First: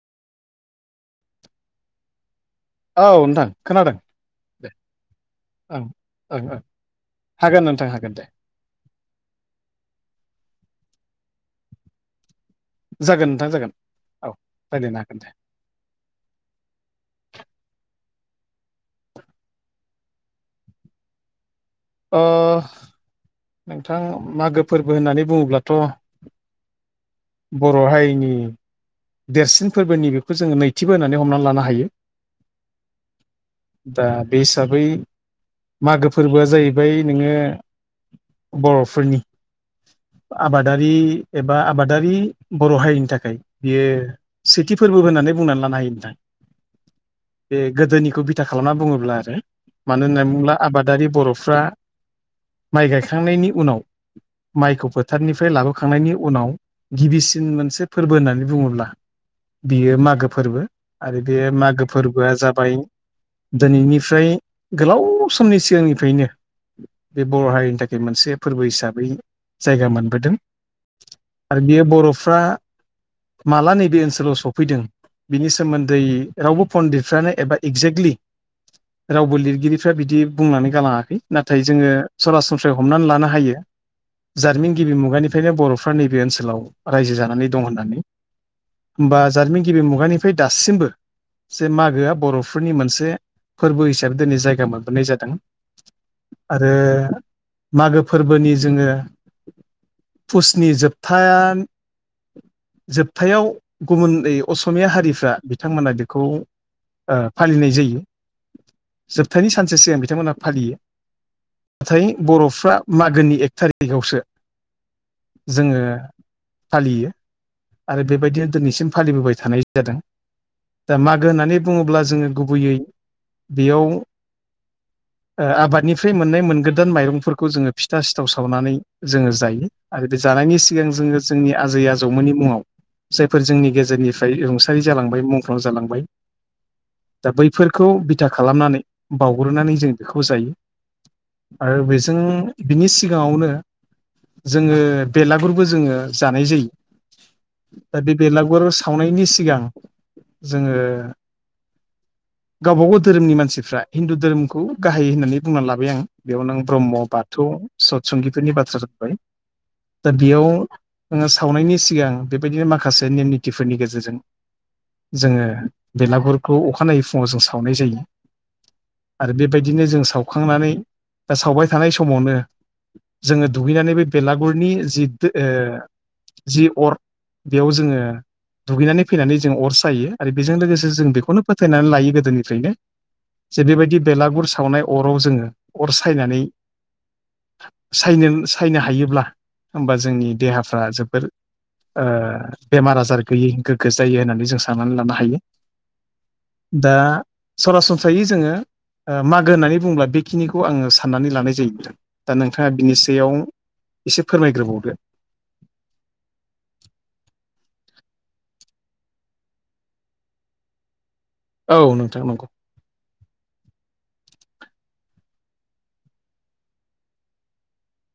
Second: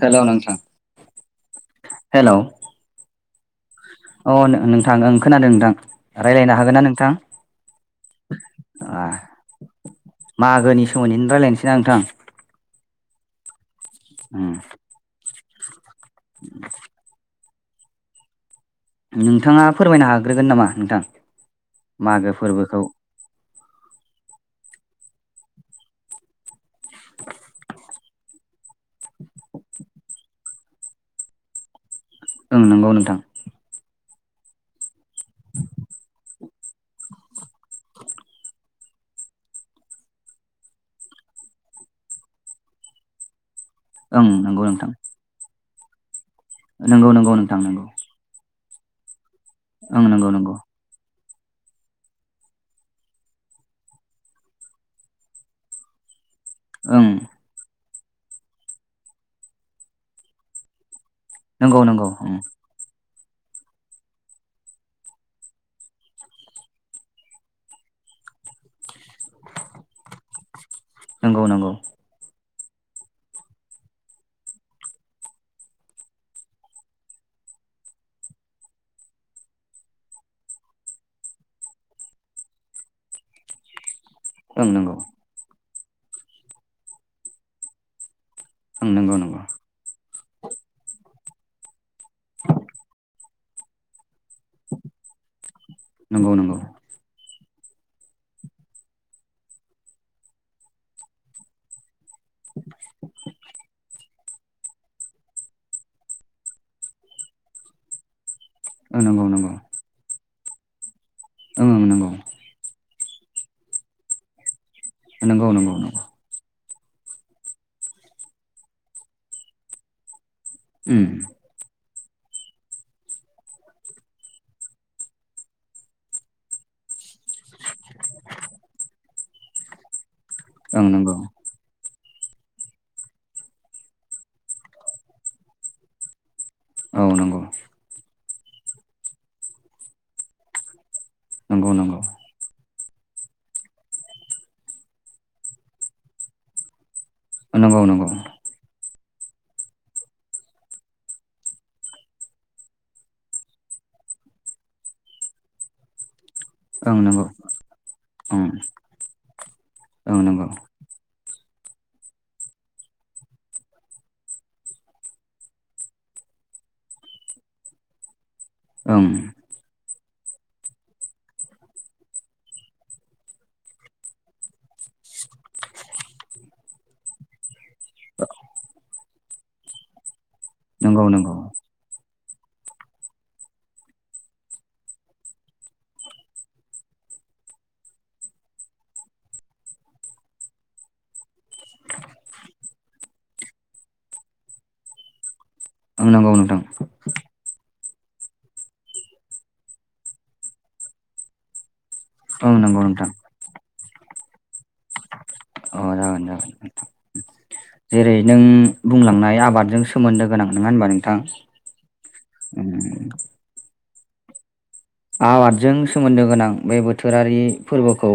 हेल' नोंथां हेल' औ नोंथां खोनादों। अ दे नोंथां खोनादों नोंथां ओं ओं रायज्लायनो ओं हागोन ना नोंथां? हागोन नोंथां हागोन दे मागोनि सोमोन्दैनो रायज्लायनोसै ना नोंथां जागोन नोंथां जागोन औ उम रायज्लायनो हागोन दे नोंथाङा फोरमायनो हाग्रोगोन नामा नोंथां ओ मागो फोरबोखौ नोंथां मागो फोरबो होननानै बुङोब्लाथ' बर' हारिनि देरसिन फोरबोनि बेखौ जोङो नैथिबो होनानै हमनानै लानो हायो। ओं नंगौ नोंथां। दा बे हिसाबै मागो फोरबोआ जाहैबाय नोङो बर'फोरनि आबादारि एबा आबादारि बर' हारिनि थाखाय बियो ओं नंगौ सेथि नोंथां फोरबो होननानै बुंनानै लानो हायो नोंथां नंगौ नंगौ बे नोंथां नंगौ। गोदोनिखौ बिथा खालामना बुङोब्ला आरो मानो ओं नंगौ होननानै बुङोब्ला नंगौ आबादारि बर'। फ्रा माइ गायखांनायनि उनाव माइखौ फोथारनिफ्राय लाबोखांनायनि उनाव उनाव ओं गिबिसिन मोनसे फोरबो होननानै बुङोब्ला बियो मागो फोरबो। आरो बे मागो नंगौ नंगौ फोरबोआ जाबाय दिनैनिफ्राय गोलाव समनि सिगांनिफ्रायनो बे बर' हारिनि थाखाय मोनसे। फोरबो हिसाबै जायगा मोनबोदों ओं नंगौ आरो नंगौ बियो बर'फ्रा माला नैबे ओनसोलाव सफैदों बिनि सोमोन्दै रावबो पन्डितफ्रानो एबा एक्जेक्टलि। रावबो लिरगिरिफ्रा बिदि बुंनानै गालाङाखै नाथाय जोङो सरासनस्रायै हमनानै लानो हायो। ओं जारिमिन नंगौ गिबि मुगानिफ्रायनो बर'फ्रा नैबे ओनसोलाव रायजो जानानै दं होननानै। ओं नंगौ बा नंगौ जारिमिन गिबि मुगानिफ्राय दासिमबो जे मागोआ बर'फोरनि मोनसे फोरबो हिसाबै। दिनै जायगा मोनबोनाय जादों नंगौ आरो। मागो फोरबोनि जोङो फुसनि जोबथाया। [inaudible] जोबथायाव गुबुन असमिया हारिफ्रा बिथांमोना बेखौ फालिनाय जायो ओं नंगौ नंगौ जोबथायनि सानसे सिगां बिथांमोना फालियो ओं ओं नाथाय नंगौ नंगौ बर'फ्रा। मागोनि एक थारिग आवसो नंगौ नंगौ नंगौ फालियो आरो बेबायदिनो दिनैसिम फालिबोबाय थानाय जादों। नंगौ दा उम मागो होननानै बुङोब्ला जोङो गुबैयै बेयाव। [inaudible] ओ आबादनिफ्राय मोननाय मोनगोदान माइरंफोरखौ जोङो फिथा सिथाव सावनानै जोङो जायो आरो बे जानायनि ओं सिगां नंगौ जोङो जोंनि आजै आजौ मोननि मुङाव जायफोर जोंनि गेजेरनिफ्राय रुंसारि जालांबाय मुंख्लं जालांबाय औ दा नंगौ बैफोरखौ बिथा खालामनानै बावउग्रोनानै जों बेखौ जायो। नंगौ आरो नंगौ बेजों बिनि सिगाङावनो जोङो बेलागुरबो जोङो जानाय जायो। नंगौ दा नंगौ बे बेलागुर सावनायनि सिगां जोङो गावबागाव धोरोमनि मानसिफ्रा हिन्दु धोरोमखौ गाहाय होननानै बुंना लाबाय आं। बेयावनो नों ब्रह्म ओं नंगौ बाथौ ओं सतसंगिफोरनि बाथ्रा जाबबाय दा ओं बेयाव नंगौ जोङो सावनायनि सिगां बेबायदिनो माखासे नेम निथिफोरनि गेजेरजों जोङो बेलागुरखौ अखानायै फुङाव जों सावनाय जायो। ओं आरो बेबायदिनो जों सा सावखांनानै बा सावबाय थानाय समावनो जोङो दुगैनानै बे बेलागुरनि जि ओ जि अर बेयाव जोङो दुगैनानै। फैनानै जों अर सायो आरो बेजों लोगोसे जों नंगौ नंगौ बेखौनो फोथायनानै लायो गो गोदोनिफ्रायनो जे बेबायदि बेलागुर सावनाय अराव जोङो अर सायनानै। सायनो सायनो हायोब्ला होमबा जोंनि देहाफ्रा जोबोर ओ बेमार आजार गैयै गोग्गो जायो होननानै जों साननानै लानो हायो। ओं नोंगौ नोंथां। दा [unintelligible] जोङो मागो होननानै बुंब्ला बेखिनिखौ आङो साननानै लानाय जायो आरो। दा ओं नोंथाङा नंगौ बिनि सायाव एसे फोरमाय औ जागोन नोंथां। जेरै नों बुंलांनाय आबादजों सोमोन्दो गोनां नोङा होनबा नों थां औ नोंथां नंगौ आबादजों सोमोन्दो गोनां बे बोथोरारि फोरबोखौ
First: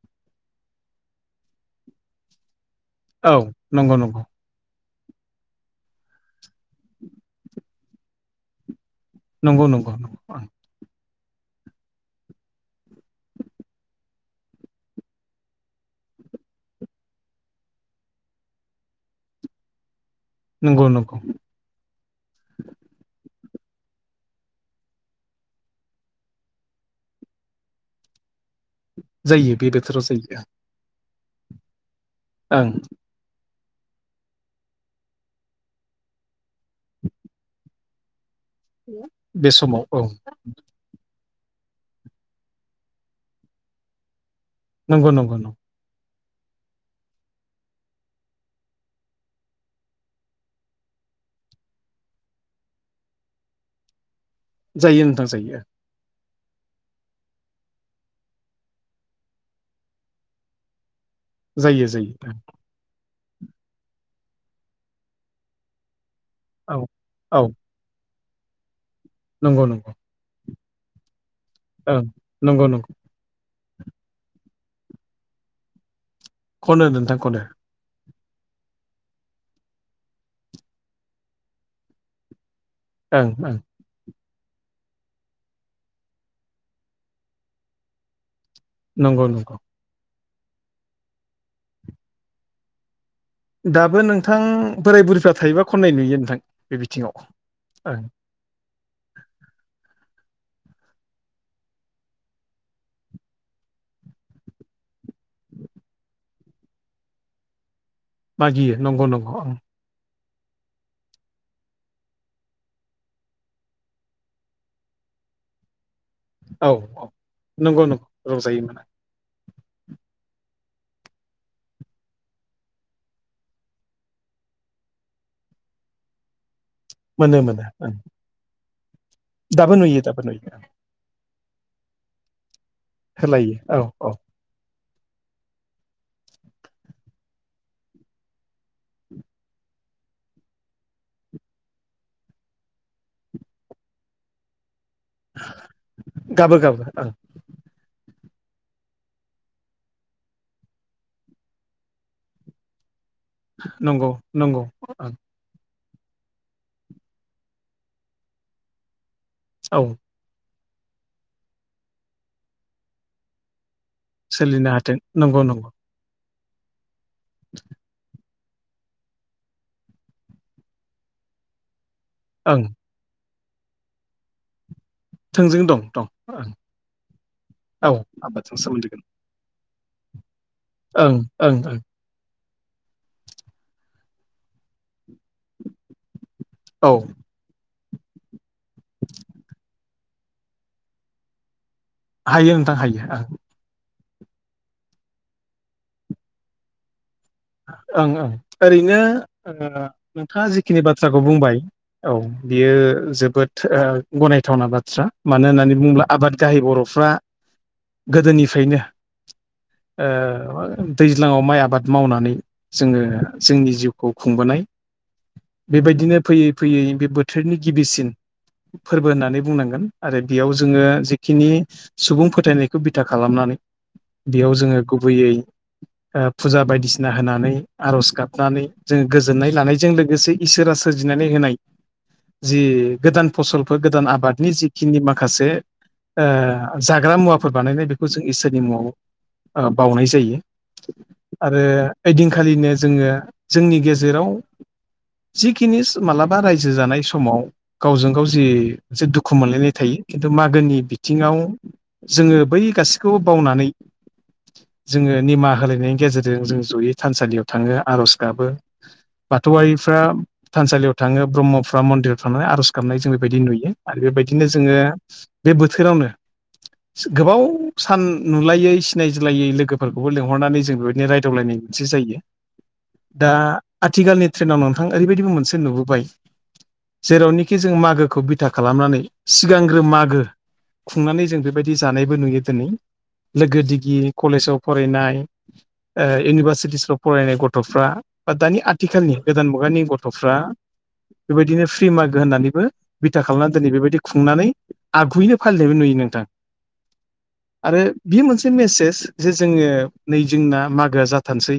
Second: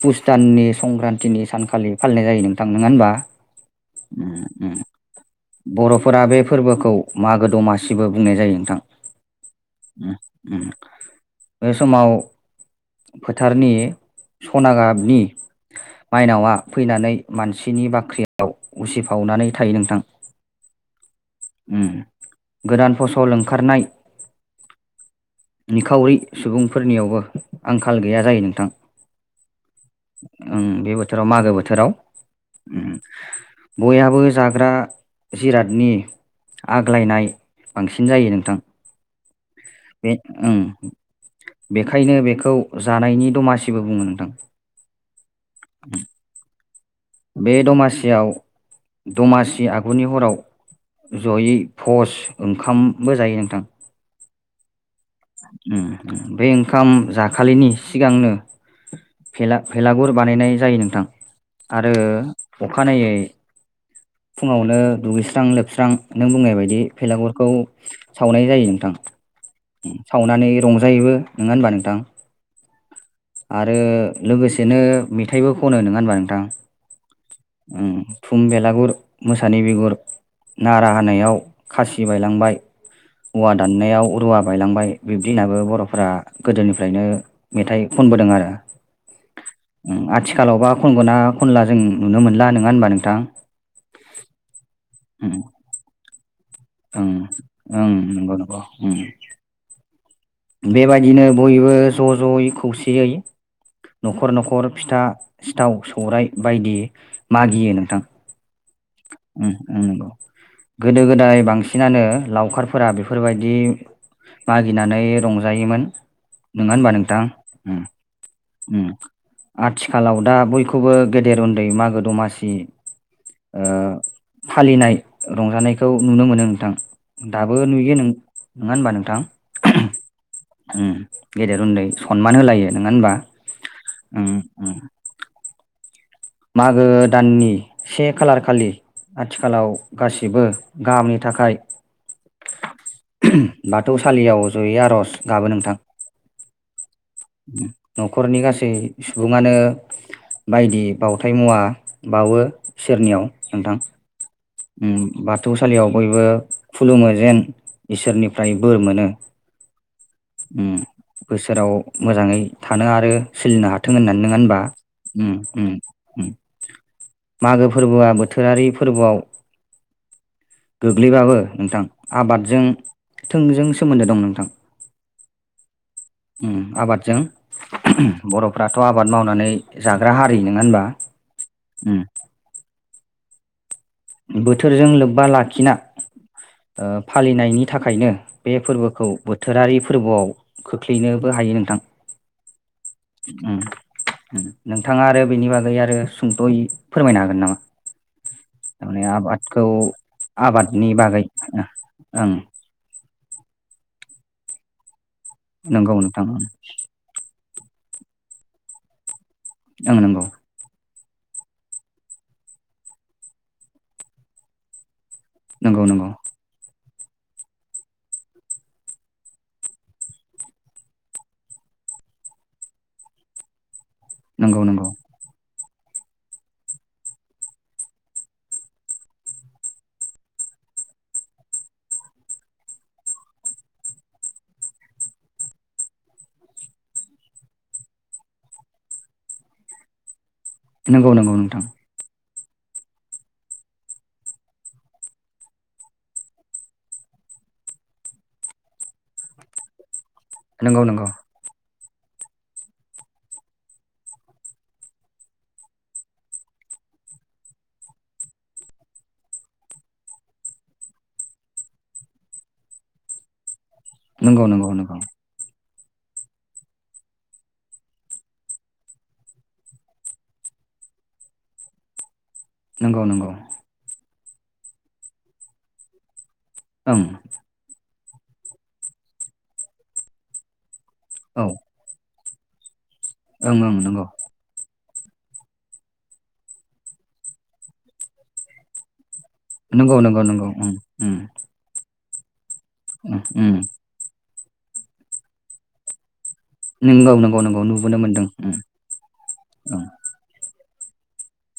पुस दाननि संक्रान्तिनि सानखालि फालिनाय जायो नों थां नोङा होनबा? औ नंगौ नंगौ उम उम। बर'फोरा बे फोरबोखौ मागो दमासिबो बुंनाय जायो नोंथां। नंगौ नंगौ उम ओं उम बे समाव फोथारनि सना गाबनि माइनावआ फैनानै मानसिनि बाख्रियाव उसिफावनानै थायो नोंथां। नंगौ नंगौ उम। गोदान फसल ओं खारनाय निखावरि सुबुंफोरनियावबो आंखाल गैया जायो नो जायो बे बोथोराव जायो थां ओं बे बोथोराव मागो बोथोराव ओं उम बयहाबो जाग्रा जिरादनि आग्लायनाय बांसिन जायो नोंथां। बे समाव औ बे ओं बेखायनो बेखौ जानायनि दमासिबो बुङो नोंथां। नंगौ नंगौ नंगौ। [inaudible] बे दमासियाव दमासि आगुनि हराव जयै प'स ओंखामबो जायो नोंथां। जायो नोंथां जायो। बे ओंखाम जाखालिनि सिगांनो फेला भेलागुर बानायनाय जायो नोंथां। जायो आरो जायो अखानायै। फुङावनो दुगैस्रां लोबस्रां नों बुंनाय औ बायदि औ भेलागुरखौ सावनाय जायो नोंथां नंगौ सावनानै रंजायोबो नङा होनबा नोंथां औ नंगौ नंगौ। आरो लोगोसेनो मेथाइबो खनो नङा होनबा? नोंथां खनो नोंथां खनो। उम थुम बेलागुर मोसानि बेगुर नारा हानायाव खासि बायलांबाय। ओं औवा ओं दाननायाव रुवा बायलांबाय बिब्दिनाबो बरफोरा गोदोनिफ्रायनो मेथाइ खनबोदों आरो। नंगौ नंगौ। उम आथिखालावबा खनगना खनला जों नुनो मोनला नङा होनबा नोंथां। दाबो नोंथां बोराय बुरिफ्रा उम थायोबा खननाय नुयो नोंथां। बे बिथिङाव ओं नंगौ नंगौ। बेबायदिनो बयबो ज जयै खौसेयै। नखर नखर फिथा सिथाव सौरायाइ बायदि मागियो नोंथां। मागियो नंगौ नंगौ उम आं उम नंगौ गोदो गोदाय बांसिनानो लावखारफोरा बेफोरबायदि मागिनानै रंजायोमोन औ नोङा होनबा औ नोंथां नंगौ नंगौ रंजायो आथिखालाव दा बयखौबो गेदेर उन्दै मागो दमासि फालिनाय रंजानायखौ नुनो मोनो नोंथां। मोना दाबो नुयो नों नङा होनबा नोंथां। दाबोनुयो दाबो नुयो। उम गेदेर उन्दै सनमान होलायो नोङा होनबा होलायो औ औ मागो दाननि से खालार खालि आथिखालाव गासिबो गाहामनि थाखाय बाथौसालियाव जयो आरो गाबोन नोंथां। गाबो गाबो ओं नखरनि गासै सुबुङानो बायदि बावथाय मुवा बावो इसोरनियाव नोंथां नंगौ नंगौ ओं बाथौसालियाव बयबो खुलुमो जेन इसोरनिफ्राय बोर मोनो। औ बोसोराव मोजाङै थानो आरो सोलिनो हाथों। थों होननानै नङा होनबा। सोलिनो हाथों नंगौ नंगौ मागो फोरबोआ बोथोरारि फोरबोआव गोग्लैबाबो नोंथां। ओं आबादजों थोंजों सोमोन्दो दं नोंथां। थोंजों दं दं ओं आबादजों औ आबादजों बरफ्राथ सोमोन्दो आबाद मावनानै। जाग्रा हारि नङा होनबा। गोनां ओं ओं ओं बोथोरजों लोबबा लाखिना औ फालिनायनि। नि थाखायनो बे फोरबोखौ बोथोरारि फोरबोआव खोख्लैनोबो हायो नोंथां। हायो नोंथां हायो। ओं नोंथाङा आरो बेनि बागै आरो सुंदयै फोरमायनो हागोन नामा? ओं ओं ओरैनो थारमाने आबादखौ नोंथाङा जिखिनि आबादनि बाथ्राखौ बागै बुंबाय औ ओं बियो। जोबोद गनायथावना बाथ्रा मानो होननानै नंगौ बुङोब्ला नोंथां आबाद ओं गाहाय बर'फ्रा। गोदोनिफ्रायनो नंगौ दैज्लाङाव माइ आबाद मावनानै। जोङो जोंनि जिउखौ खुंबोनाय नंगौ नंगौ बेबायदिनो फैयै फैयै। बोथोरनि गिबिसिन फोरबो होननानै बुंनांगोन आरो बेयाव जोङो जिेखिनि सुबुं फोथायनायखौ बिथा खालामनानै बेयाव नंगौ नंगौ जोङो गुबैयै फुजा बायदिसिना ना होनानै आर'ज गाबनानै जोङो गोजोननाय लानायजों लोगोसे इसोरा सोरजिनानै होनाय जि गोदान फसलफोर गोदान आबादनि जिखिनि माखासे जाग्रा मुवाफोर बानायनाय बेखौ जों इसोरनि मुङाव बावनाय जायो। नंगौ नंगौ आरो नोंथां। ओइदिनखालिनो जोङो जोंनि गेजेराव। जिखिनिस मालाबा रायजो जानाय समाव गावजों गाव जि मोनसे दुखु मोनलायनाय थायो। खिन्थु मागोनि नंगौ नंगौ बिथिङाव जोङो बै गासैखौबो बावनानै जोङो निमाहा होलायनायनि गेजेरजों जों जयै। थानसालियाव थाङो आर'ज गाबो। बाथौआरिफ्रा थानसालियाव थाङो ब्रह्मफ्रा मन्दिराव थांनानै आर'ज गाबनाय जों बेबायदि नुयो। आरो नंगौ बेबायदिनो नंगौ जोङो नंगौ बे बोथोरावनो। गोबाव सान नुलायै सिनायज्लायै लोगोफोरखौबो लिंहरनानै जों बेबायदिनो रायदावलायनाय। मोनसे जायो नंगौ नंगौ दा आथिखालनि ट्रेनाव नोंथां ओरैबायदिबो मोनसे नुबोबाय ओं जेरावनोखि जों मागोखौ बिथा खालामनानै सिगांग्रो मागो। खुंनानै जों औ ओं बेबायदि जानायबो नुयो दिनै ओं लोगो दिगि कलेजाव फरायनाय इउनिभारसिटिसफ्राव फरायनाय गथ'फ्रा बा दानि आथिखालनि। गोदान मुगानि नंगौ नंगौ नंगौ गथ'फ्रा ओं ओम बेबायदिनो फ्रि माग होननानैबो बिथा खालामनानै ओम ओम दिनै बेबायदि खुंनानै आगुयैनो फालिनायबो नुयो नोंथां। नंगौ नंगौ नंगौ आरो नुबोनो बे मोनदों मोनसे मेसेज जे जोङो ओम नै जोंना माग मागोया जाथारनोसै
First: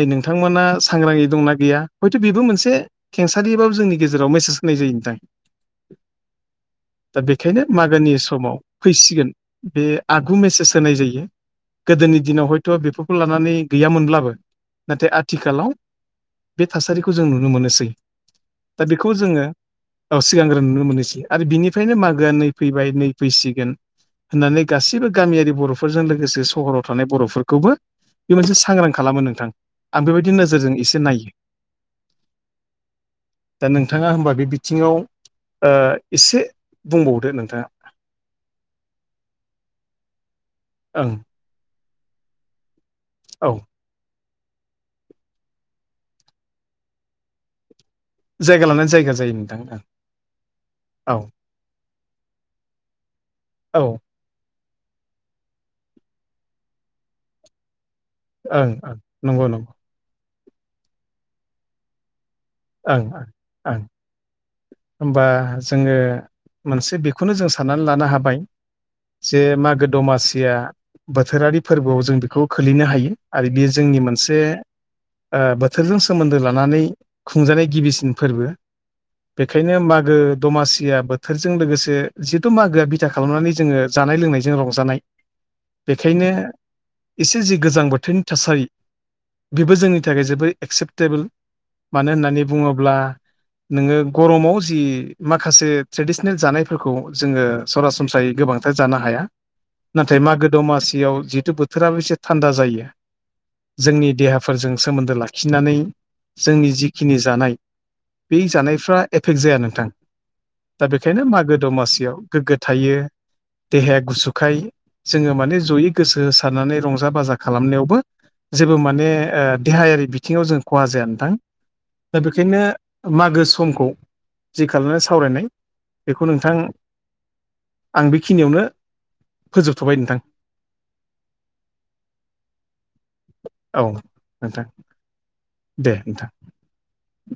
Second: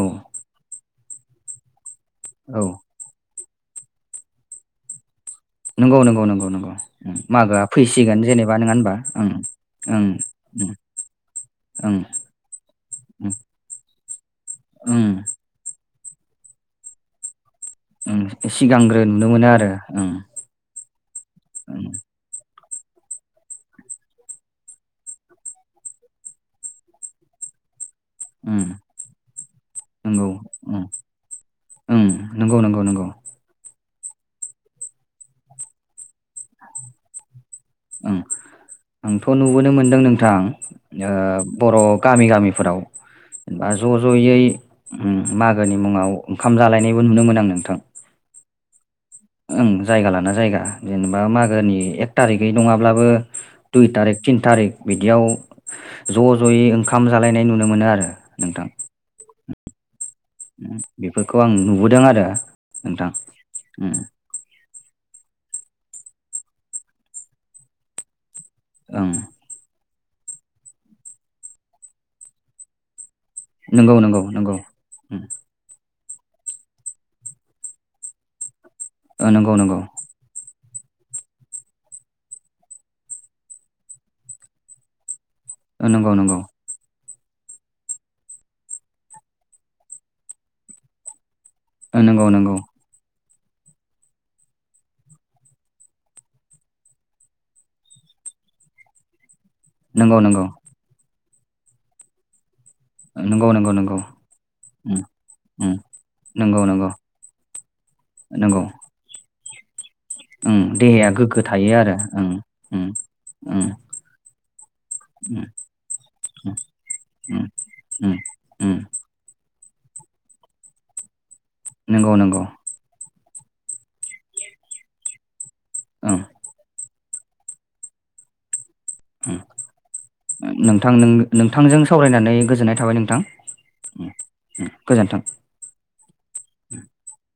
नै नोंथांमोना सांग्रांयै दंना गैया हयथ' बेबो औ मोनसे। सारिबाबो जोंनि गेजेराव मेसेज होनाय जायो नोंथां। नंगौ नंगौ नंगौ नंगौ दा बेखायनो मागोआ मागोनि फैसिगोन जेनेबा नङा होनबा ओं ओं। मेसेस होनाय जायो ओम ओं गोदोनि दिनाव हयथ' बेफोरखौ लानानै गै गैयामोनब्लाबो ओं नाथाय आथिखालाव बे थासारिखौ जों नुनो मोनो। सै ओं दा सिगांग्रो बेखौ नुनो जोङो मोनो आरो ओं सिगांग्रो नुनो मोननोसै आरो ओं बिनिफ्रायनो मागोआ नै। फैबाय नै फैसिगोन। होननानै गासैबो गामियारि बर'फोरजों लोगोसे सहराव थानाय बर'फोरखौबो। बे मोनसे ओम सांग्रां खालामो नोंथां आं नंगौ बेबायदि नोजोरजों ओं एसे नायो। ओं नंगौ नंगौ नंगौ दा नोंथाङा होनबा बे बिथिङाव ओ एसे बुंबावदो नोंथाङा ओं आंथ' नुबोनो मोनदों नोंथां ओ ओं बर' गामि गामिफोराव औ जेनेबा ज' ज'यै उम मागोनि मुङाव ओंखाम जालायनायबो नुयोमोन आं नोंथां जायगा लानानै जायगा जायो नोंथां ओं जायगा लाना जायगा जेनेबा ओं मागोनि एक थारिखै नङाब्लाबो औ दुइ थारिख थिन थारिख बिदियाव ज' ज'यै ओंखाम जालायनाय नुनो मोनो आरो नोंथां ओं ओं नंगौ नंगौ बेफोरखौ आं नुबोदों आरो ओं नोंथां ओं ओं उम होमबा जोङो मोनसे बेखौनो जों साननानै लानो हाबाय ओं जे मागो दमासिया बोथोरारि फोरबोआव जों बेखौ खोलैनो हायो। आरो बेयो नंगौ जोंनि नंगौ मोनसे नंगौ उम बोथोरजों सोमोन्दो लानानै खुंजानाय गिबिसिन फोरबो ओ नंगौ बेखायनो नंगौ मागो दमासि या बोथोरजों लोगोसे जिहेथु मागोआ बिथा खालामनानै जोङो जानाय लोंनायजों रंजानाय नंगौ बेखायनो नंगौ एसे जि गोजां बोथोरनि थासारि बेबो जोंनि थाखाय जोबोर एक्सेप्टेबोल ओ मानो नंगौ होननानै नंगौ बुङोब्ला नोङो गरमाव जि माखासे ट्रेडिसनेल जानायफोरखौ जोङो सरासनस्रायै गोबांथार जानो हाया नंगौ नाथाय मागो दमासियाव जिहेतु बोथोराबो एसे थान्दा जायो। नंगौ नंगौ नंगौ जोंनि देहाफोरजों उम सोमोन्दो उम लाखिनानै नंगौ जोंनि नंगौ जिखिनि जानाय बे नंगौ जानायफ्रा एफेक्ट जाया नोंथां उम दा देहाया बेखायनो गोग्गो मागो थायो आरो दमासियाव उम गोग्गो उम थायो। उम देहाया गुसुखाय जोङो उम माने जयै गोसो होसारनानै रंजा बाजा उम खालामनायावबो उम जेबो उम माने ओ देहायारि बिथिङाव जों खहा जाया नोंथां नंगौ दा नंगौ बेखायनो मागो समखौ जि खालामनाय सावरायनाय ओं बेखौ नोंथां आं बेखिनियावनो ओं फोजोबथ'बाय नोंथां नोंथां नोंथांजों सावरायनानै गोजोननाय थाबाय औ नोंथां नोंथां गोजोन्थों [inaudible]